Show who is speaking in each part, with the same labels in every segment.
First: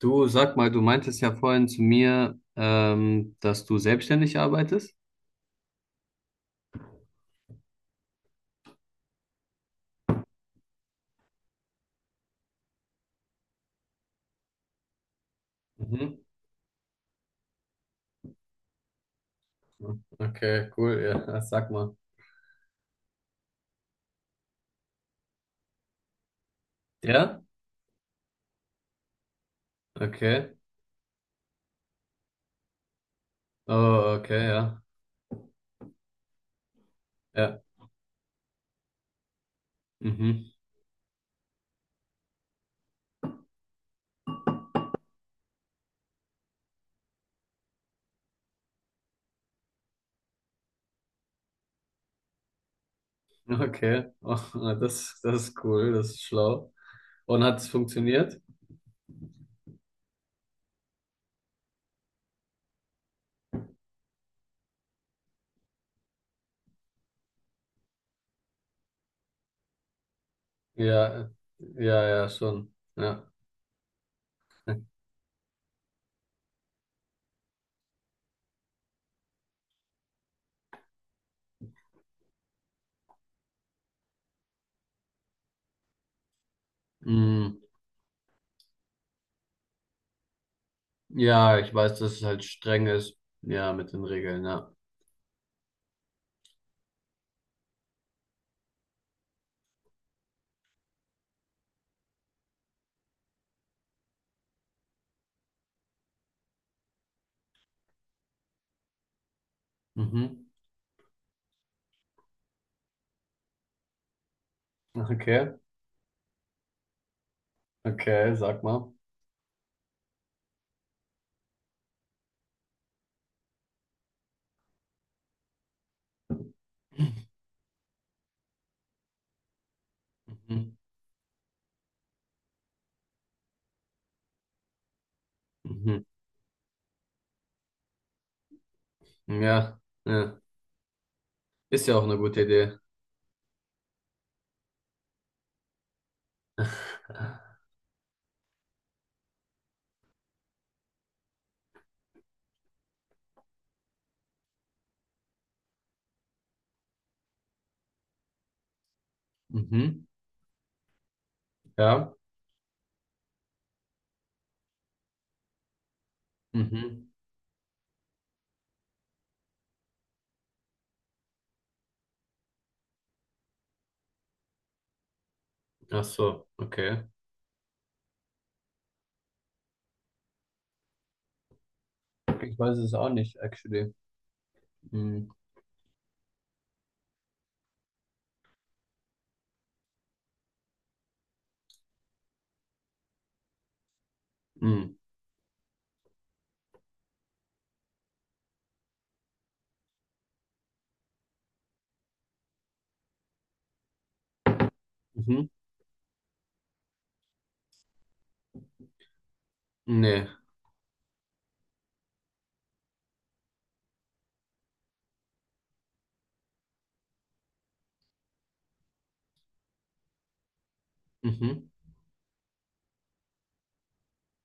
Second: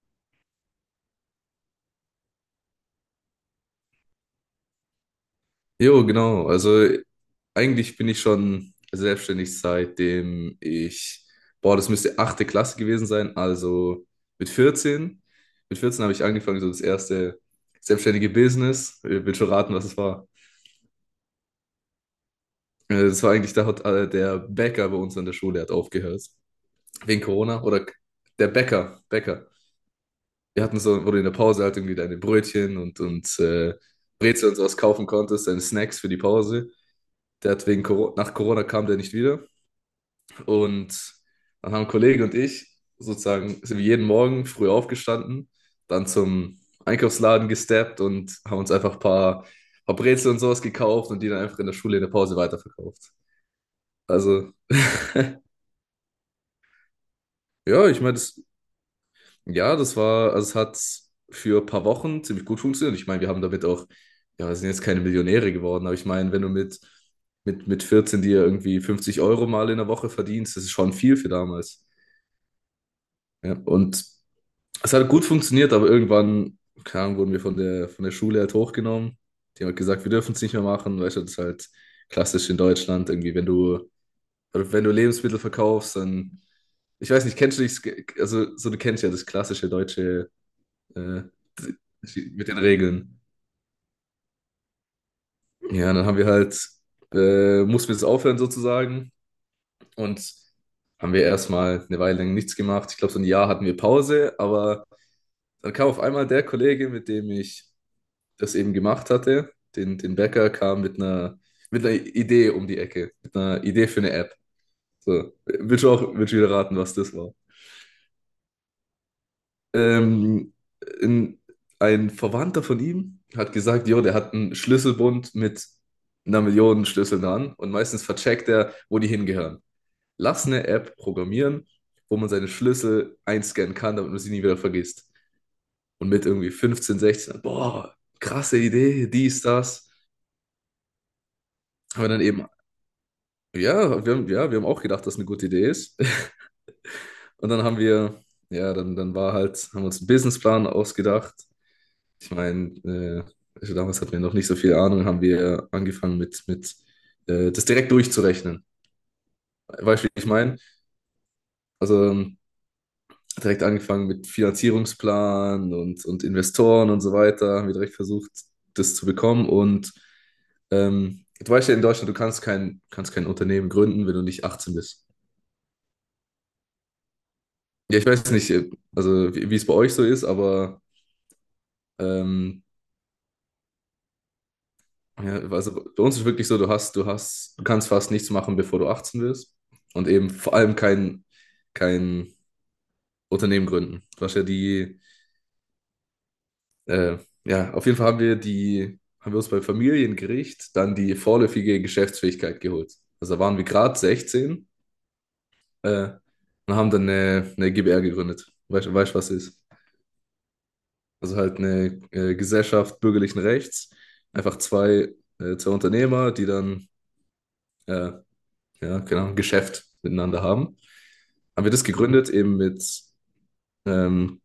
Speaker 1: Du sag mal, du meintest ja vorhin zu mir, dass du selbstständig arbeitest.
Speaker 2: Jo, genau. Also eigentlich bin ich schon selbstständig, seitdem ich, boah, das müsste achte Klasse gewesen sein. Also mit 14, mit 14 habe
Speaker 1: Mhm.
Speaker 2: ich angefangen, so das erste selbstständige Business. Ich will schon raten, was es war.
Speaker 1: Okay, cool, ja, sag mal.
Speaker 2: Das war eigentlich, da hat der Bäcker bei uns an der Schule hat aufgehört. Wegen
Speaker 1: Ja?
Speaker 2: Corona oder der Bäcker, Bäcker.
Speaker 1: Okay.
Speaker 2: Wir hatten so, wo du in der Pause halt irgendwie deine Brötchen und
Speaker 1: Oh, okay,
Speaker 2: Brezel und sowas
Speaker 1: ja.
Speaker 2: kaufen konntest, deine Snacks für die Pause. Der
Speaker 1: Ja.
Speaker 2: hat wegen Corona, nach Corona kam der nicht wieder.
Speaker 1: Mhm.
Speaker 2: Und dann haben Kollege und ich sozusagen, sind wir jeden Morgen früh aufgestanden, dann zum Einkaufsladen gesteppt und haben uns einfach ein paar Brezel und sowas gekauft und die dann einfach in der Schule in der Pause weiterverkauft.
Speaker 1: Okay. Oh,
Speaker 2: Also,
Speaker 1: das ist cool, das ist schlau. Und hat es
Speaker 2: ja, ich meine, das,
Speaker 1: funktioniert?
Speaker 2: ja, das war, also es hat für ein paar Wochen ziemlich gut funktioniert. Ich meine, wir haben damit auch, ja, wir sind jetzt keine Millionäre geworden, aber ich meine, wenn du mit 14 dir irgendwie 50 € mal in der Woche verdienst, das ist schon viel für
Speaker 1: Ja,
Speaker 2: damals.
Speaker 1: ja, ja, schon. Ja.
Speaker 2: Ja, und es hat gut funktioniert, aber irgendwann, keine Ahnung, wurden wir von der Schule halt hochgenommen. Die haben halt gesagt, wir dürfen es nicht mehr machen, weißt du, das ist halt klassisch in Deutschland irgendwie, wenn du, Lebensmittel verkaufst, dann, ich weiß nicht,
Speaker 1: Mm.
Speaker 2: kennst du dich, also so du kennst ja das klassische deutsche äh,
Speaker 1: Ja, ich weiß, dass es halt
Speaker 2: mit den
Speaker 1: streng ist.
Speaker 2: Regeln.
Speaker 1: Ja, mit den Regeln, ja.
Speaker 2: Ja, dann haben wir halt, mussten wir das aufhören sozusagen, und haben wir erstmal eine Weile lang nichts gemacht. Ich glaube, so ein Jahr hatten wir Pause, aber dann kam auf einmal der Kollege, mit dem ich das eben gemacht hatte, den
Speaker 1: Mhm.
Speaker 2: Bäcker, kam mit einer Idee um die Ecke, mit einer Idee für eine App. So,
Speaker 1: Okay,
Speaker 2: willst du auch, willst du wieder raten, was das war?
Speaker 1: okay, sag mal.
Speaker 2: Ähm, ein, ein Verwandter von ihm hat gesagt, jo, der hat einen Schlüsselbund mit einer Million Schlüsseln dran und meistens vercheckt er, wo die hingehören. Lass eine
Speaker 1: Mhm.
Speaker 2: App programmieren, wo man seine Schlüssel einscannen kann, damit man sie nie wieder vergisst.
Speaker 1: Mhm.
Speaker 2: Und mit irgendwie 15, 16, boah, krasse Idee, dies,
Speaker 1: Ja,
Speaker 2: das,
Speaker 1: ja. Ist ja auch
Speaker 2: haben wir
Speaker 1: eine
Speaker 2: dann
Speaker 1: gute
Speaker 2: eben.
Speaker 1: Idee.
Speaker 2: Ja, wir haben auch gedacht, dass eine gute Idee ist. Und dann haben wir, ja, dann war halt, haben wir uns einen Businessplan ausgedacht. Ich meine, also damals hatten wir noch nicht so viel Ahnung, haben wir angefangen mit das direkt durchzurechnen. Weißt
Speaker 1: Mhm.
Speaker 2: du, wie ich meine? Also
Speaker 1: Ja.
Speaker 2: direkt angefangen mit Finanzierungsplan und Investoren und
Speaker 1: Mhm.
Speaker 2: so weiter, haben wir direkt versucht, das zu bekommen. Und du weißt ja in Deutschland, du kannst kein Unternehmen gründen, wenn du nicht 18 bist.
Speaker 1: Ach so, okay.
Speaker 2: Ja, ich weiß nicht, also wie es bei euch so ist, aber
Speaker 1: Ich
Speaker 2: ähm,
Speaker 1: weiß es auch nicht, actually. Mhm.
Speaker 2: ja, also bei uns ist wirklich so, du hast, du kannst fast nichts machen, bevor du 18 wirst. Und eben vor allem kein Unternehmen gründen. Du hast ja
Speaker 1: Mhm.
Speaker 2: die, äh, ja, auf jeden Fall haben wir uns beim Familiengericht dann die vorläufige Geschäftsfähigkeit geholt. Also da waren wir gerade sechzehn,
Speaker 1: Mhm.
Speaker 2: äh, und haben dann eine GbR gegründet. Weißt du, weißt, was es ist?
Speaker 1: Nee.
Speaker 2: Also halt eine Gesellschaft bürgerlichen Rechts. Einfach zwei Unternehmer, die dann, äh, ja, keine Ahnung, Geschäft miteinander haben. Haben
Speaker 1: Mhm.
Speaker 2: wir das gegründet, eben mit, ähm,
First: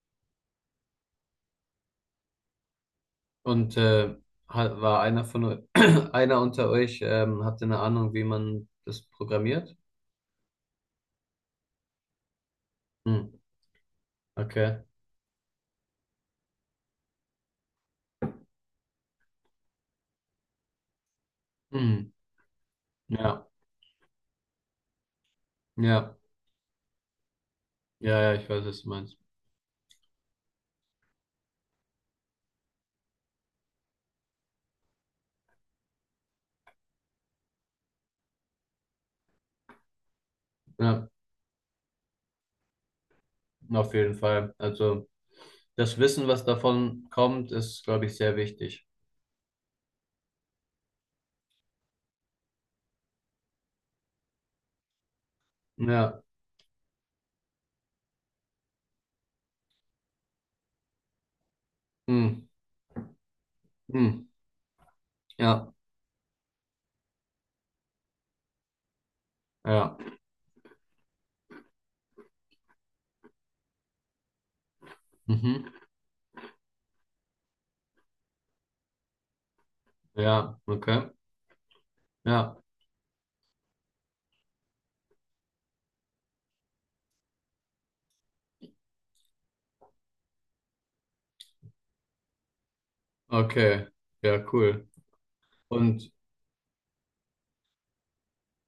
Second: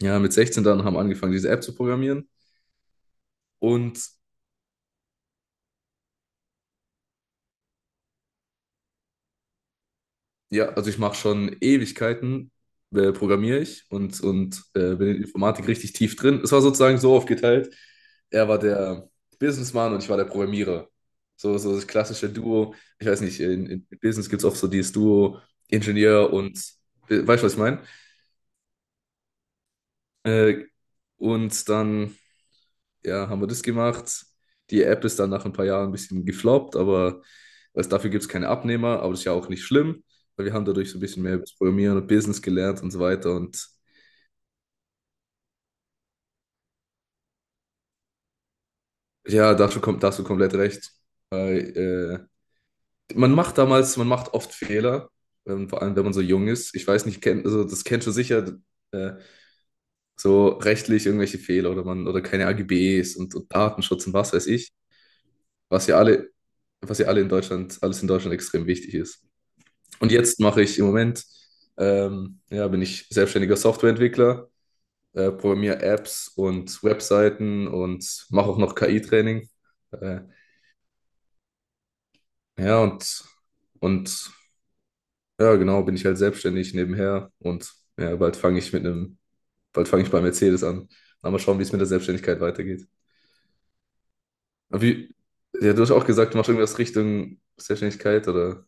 Speaker 2: ja, mit 16 dann haben wir angefangen, diese App zu programmieren.
Speaker 1: Und
Speaker 2: Und
Speaker 1: war einer von einer unter euch, habt ihr eine Ahnung, wie man das programmiert?
Speaker 2: ja, also ich mache schon Ewigkeiten,
Speaker 1: Mhm.
Speaker 2: programmiere ich und, und
Speaker 1: Okay.
Speaker 2: äh, bin in Informatik richtig tief drin. Es war sozusagen so aufgeteilt. Er war der Businessman und ich war der Programmierer. So, so das
Speaker 1: Mhm.
Speaker 2: klassische Duo. Ich weiß nicht,
Speaker 1: Ja.
Speaker 2: in Business gibt es oft so dieses Duo
Speaker 1: Ja.
Speaker 2: Ingenieur und, weißt du, was ich meine?
Speaker 1: Ja, ja, ich weiß, was du meinst.
Speaker 2: Äh, und dann ja, haben wir das gemacht. Die App ist dann nach ein paar Jahren ein bisschen gefloppt, aber also dafür gibt es keine Abnehmer, aber das ist ja auch nicht schlimm, weil wir haben dadurch so ein
Speaker 1: Ja,
Speaker 2: bisschen mehr über das Programmieren und Business gelernt und so weiter. Und
Speaker 1: auf jeden Fall. Also das Wissen, was davon kommt, ist, glaube ich, sehr wichtig.
Speaker 2: ja, dazu kommt, da hast du komplett recht. Weil, man macht damals, man macht oft Fehler, vor allem, wenn man so
Speaker 1: Ja.
Speaker 2: jung ist. Ich weiß nicht, kennt, also das kennst du sicher, äh, so rechtlich irgendwelche Fehler oder man oder keine
Speaker 1: Hm.
Speaker 2: AGBs und Datenschutz und
Speaker 1: Hm.
Speaker 2: was weiß ich,
Speaker 1: Ja.
Speaker 2: was ja alle, was ja alle in Deutschland, alles in Deutschland extrem wichtig ist.
Speaker 1: Ja.
Speaker 2: Und jetzt mache ich im Moment, ja, bin ich selbstständiger Softwareentwickler,
Speaker 1: Mhm.
Speaker 2: programmiere Apps und Webseiten und mache auch noch KI-Training. Äh,
Speaker 1: Ja, okay. Ja.
Speaker 2: ja, und ja, genau, bin ich halt selbstständig nebenher und ja, bald fange ich bei Mercedes an. Dann mal schauen, wie es mit der Selbstständigkeit weitergeht.
Speaker 1: Okay. Ja,
Speaker 2: Aber
Speaker 1: cool.
Speaker 2: wie, ja, du hast auch
Speaker 1: Und
Speaker 2: gesagt, du machst irgendwas Richtung Selbstständigkeit oder,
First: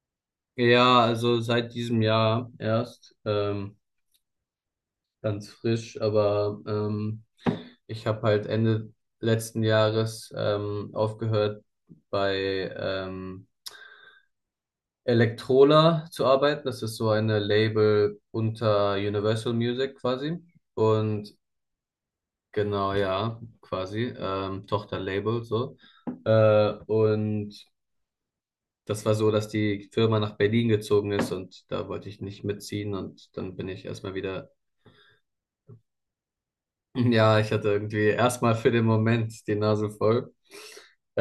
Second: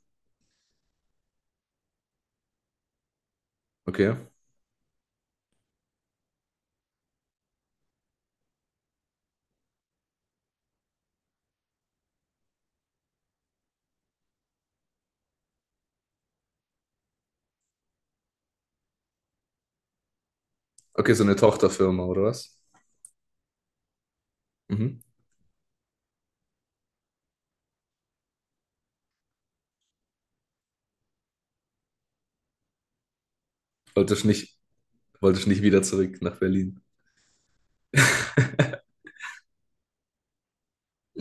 Speaker 1: ja, also seit diesem Jahr erst,
Speaker 2: okay.
Speaker 1: ganz frisch, aber ich habe halt Ende letzten Jahres aufgehört bei Electrola zu arbeiten. Das ist so eine Label unter Universal Music quasi.
Speaker 2: Okay, so eine
Speaker 1: Und
Speaker 2: Tochterfirma oder was?
Speaker 1: genau, ja, quasi,
Speaker 2: Mhm.
Speaker 1: Tochterlabel so. Und das war so, dass die Firma nach Berlin gezogen ist und da wollte ich nicht mitziehen und dann bin ich erstmal
Speaker 2: Wolltest
Speaker 1: wieder.
Speaker 2: nicht, wolltest nicht, wieder zurück nach Berlin.
Speaker 1: Ja, ich hatte irgendwie erstmal für den Moment die Nase voll.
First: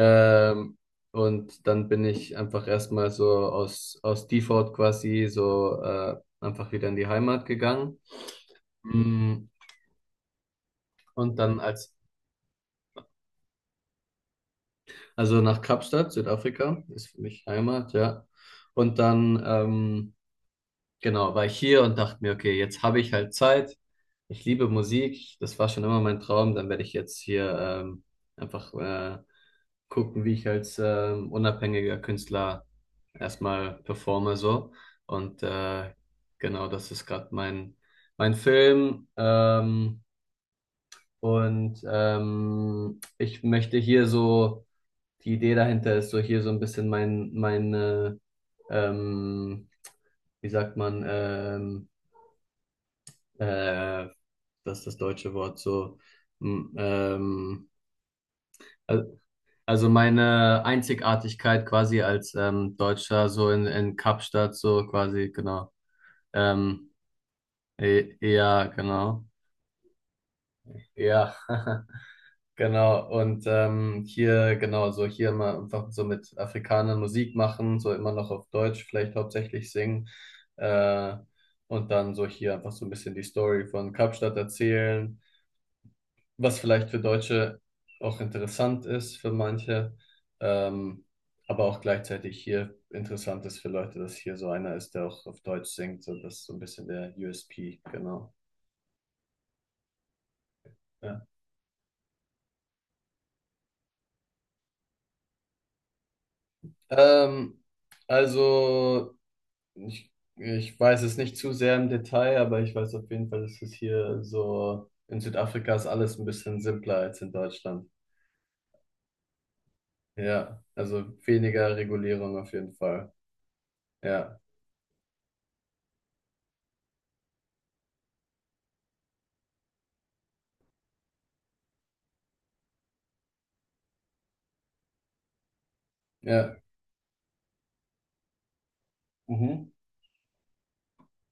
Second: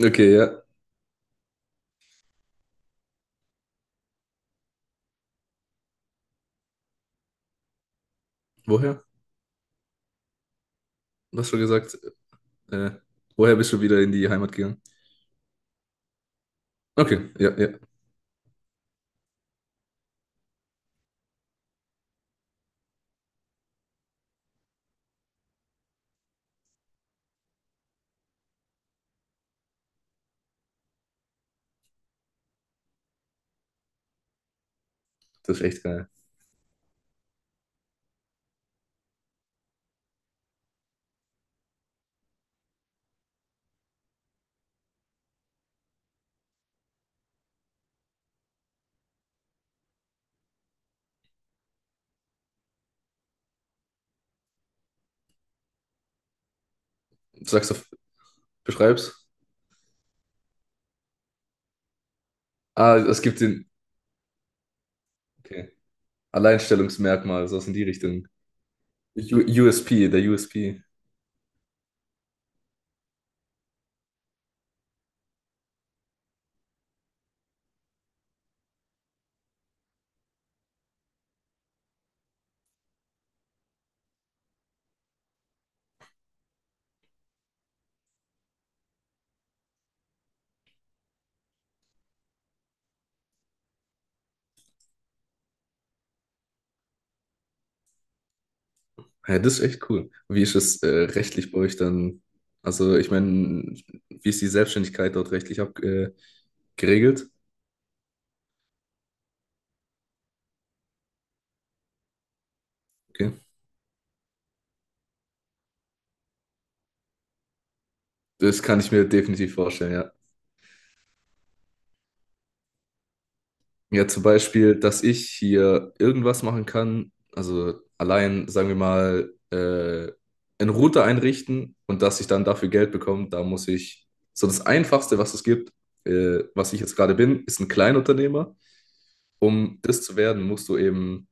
Speaker 2: Okay, ja.
Speaker 1: und dann bin ich einfach erstmal so aus Default quasi so einfach wieder in die Heimat gegangen.
Speaker 2: Woher?
Speaker 1: Mm, und
Speaker 2: Du hast schon gesagt, äh, woher bist du wieder in die Heimat gegangen?
Speaker 1: also nach Kapstadt, Südafrika, ist für
Speaker 2: Okay,
Speaker 1: mich
Speaker 2: ja, ja.
Speaker 1: Heimat, ja. Und dann genau, war ich hier und dachte mir, okay, jetzt habe ich halt Zeit. Ich liebe Musik. Das war schon immer mein Traum. Dann werde ich jetzt hier einfach gucken, wie ich als unabhängiger Künstler erstmal performe so. Und
Speaker 2: Das ist echt geil.
Speaker 1: genau, das ist gerade mein Film. Ich möchte hier so, die Idee dahinter ist so hier so ein bisschen meine, ähm, wie sagt man, äh, das ist das deutsche Wort so. m-
Speaker 2: Du
Speaker 1: Ähm,
Speaker 2: sagst, beschreib's.
Speaker 1: al- also meine Einzigartigkeit quasi als
Speaker 2: Ah, es
Speaker 1: Deutscher
Speaker 2: gibt
Speaker 1: so
Speaker 2: den,
Speaker 1: in Kapstadt so quasi,
Speaker 2: okay.
Speaker 1: genau. Ähm,
Speaker 2: Alleinstellungsmerkmal, sowas in die Richtung.
Speaker 1: ja, genau.
Speaker 2: U USP, der U S P.
Speaker 1: Ja, genau. Und hier, genau, so hier mal einfach so mit Afrikanern Musik machen, so immer noch auf Deutsch vielleicht hauptsächlich singen. Äh, und dann so hier einfach so ein bisschen die Story von Kapstadt erzählen, was vielleicht für Deutsche auch interessant ist für manche, ähm, aber auch gleichzeitig hier interessant ist für Leute, dass hier so einer ist, der auch auf Deutsch singt. So, das ist so ein bisschen der USP, genau.
Speaker 2: Ja, das ist echt cool. Wie ist es,
Speaker 1: Ja.
Speaker 2: rechtlich bei euch dann? Also, ich meine, wie ist die Selbstständigkeit dort rechtlich geregelt?
Speaker 1: Ähm, also, ich weiß es nicht zu sehr im Detail, aber ich weiß auf jeden
Speaker 2: Okay.
Speaker 1: Fall, dass es hier so in Südafrika ist alles ein bisschen simpler als in Deutschland.
Speaker 2: Das kann ich mir definitiv vorstellen, ja.
Speaker 1: Ja, also weniger Regulierung auf jeden Fall.
Speaker 2: Ja, zum
Speaker 1: Ja,
Speaker 2: Beispiel, dass ich hier irgendwas machen kann, also allein, sagen wir mal, einen Router einrichten und dass ich dann dafür Geld bekomme, da muss ich, so das Einfachste, was es gibt,
Speaker 1: ja,
Speaker 2: was ich jetzt gerade bin, ist ein Kleinunternehmer.
Speaker 1: mhm.
Speaker 2: Um das zu werden, musst du eben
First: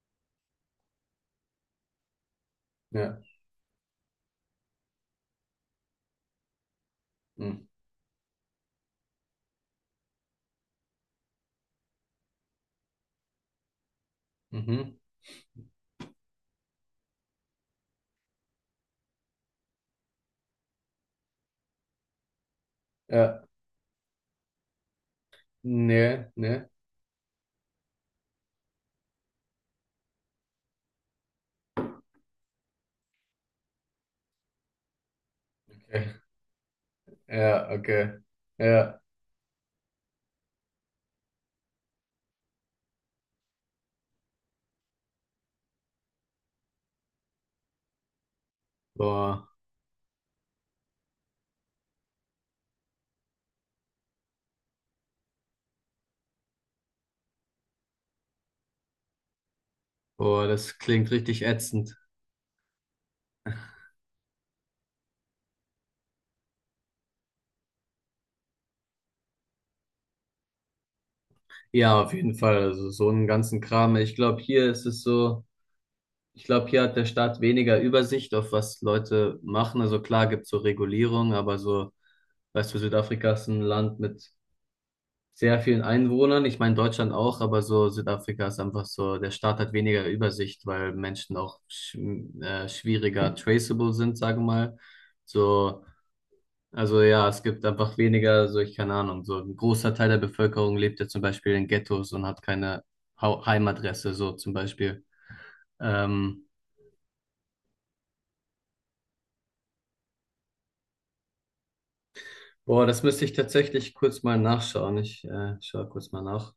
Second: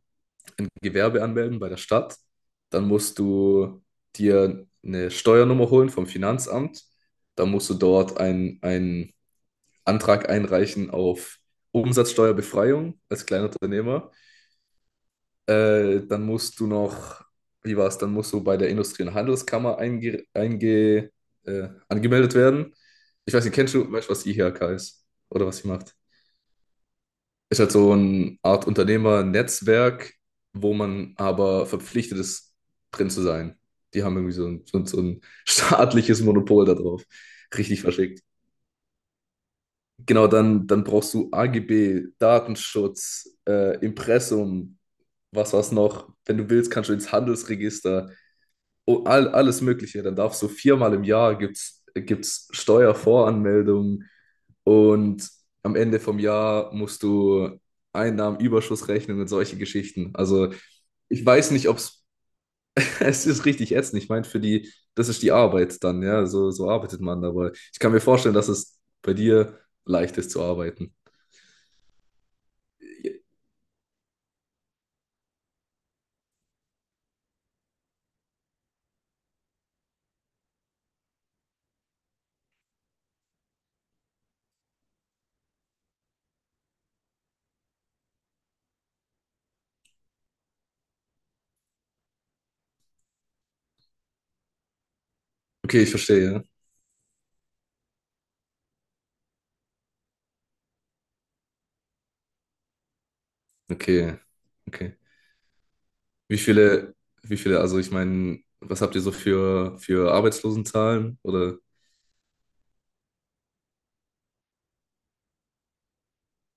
Speaker 2: Gewerbe anmelden bei der Stadt. Dann
Speaker 1: Ja.
Speaker 2: musst du dir eine Steuernummer holen vom Finanzamt. Dann
Speaker 1: Mhm.
Speaker 2: musst du dort einen Antrag einreichen auf Umsatzsteuerbefreiung als Kleinunternehmer.
Speaker 1: Mhm.
Speaker 2: Dann musst du noch, wie war es, dann musst du bei der Industrie- und Handelskammer angemeldet werden. Ich
Speaker 1: Ja,
Speaker 2: weiß nicht, weißt du, was die IHK ist oder was sie macht?
Speaker 1: nee, nee.
Speaker 2: Ist halt so eine Art Unternehmernetzwerk, wo man aber verpflichtet ist, drin zu sein. Die haben irgendwie so ein
Speaker 1: Okay.
Speaker 2: staatliches Monopol darauf.
Speaker 1: Ja,
Speaker 2: Richtig
Speaker 1: okay.
Speaker 2: verschickt.
Speaker 1: Ja.
Speaker 2: Genau, dann brauchst du AGB, Datenschutz, Impressum, was war's noch? Wenn du willst, kannst du ins Handelsregister. Oh,
Speaker 1: Boah,
Speaker 2: alles Mögliche. Dann darfst du viermal im Jahr gibt's Steuervoranmeldung, und am Ende vom Jahr musst du Einnahmenüberschuss rechnen und solche Geschichten.
Speaker 1: Boah,
Speaker 2: Also
Speaker 1: das klingt
Speaker 2: ich
Speaker 1: richtig
Speaker 2: weiß nicht, ob
Speaker 1: ätzend.
Speaker 2: es es ist richtig ätzend. Ich meine, für die, das ist die Arbeit dann, ja, so arbeitet man. Aber ich kann mir vorstellen, dass es bei dir leicht ist zu arbeiten.
Speaker 1: Ja, auf jeden Fall. Also so einen ganzen Kram. Ich glaube, hier ist es so, ich glaube, hier hat der Staat weniger Übersicht auf was Leute machen. Also klar gibt's so Regulierung, aber so, weißt du, Südafrika ist ein Land mit sehr vielen Einwohnern. Ich meine Deutschland auch, aber so Südafrika ist einfach so, der Staat hat weniger Übersicht, weil Menschen auch schwieriger traceable sind, sage mal.
Speaker 2: Okay,
Speaker 1: So.
Speaker 2: ich verstehe, ja.
Speaker 1: Also ja, es gibt einfach weniger, so ich keine Ahnung, so ein großer Teil der Bevölkerung lebt ja zum Beispiel in Ghettos und hat keine Heimadresse,
Speaker 2: Okay,
Speaker 1: so zum
Speaker 2: okay.
Speaker 1: Beispiel.
Speaker 2: Wie
Speaker 1: Ähm,
Speaker 2: viele, wie viele, also ich meine, was habt ihr so für Arbeitslosenzahlen? Oder
Speaker 1: Boah, das müsste ich tatsächlich kurz mal nachschauen. Ich schaue kurz mal nach.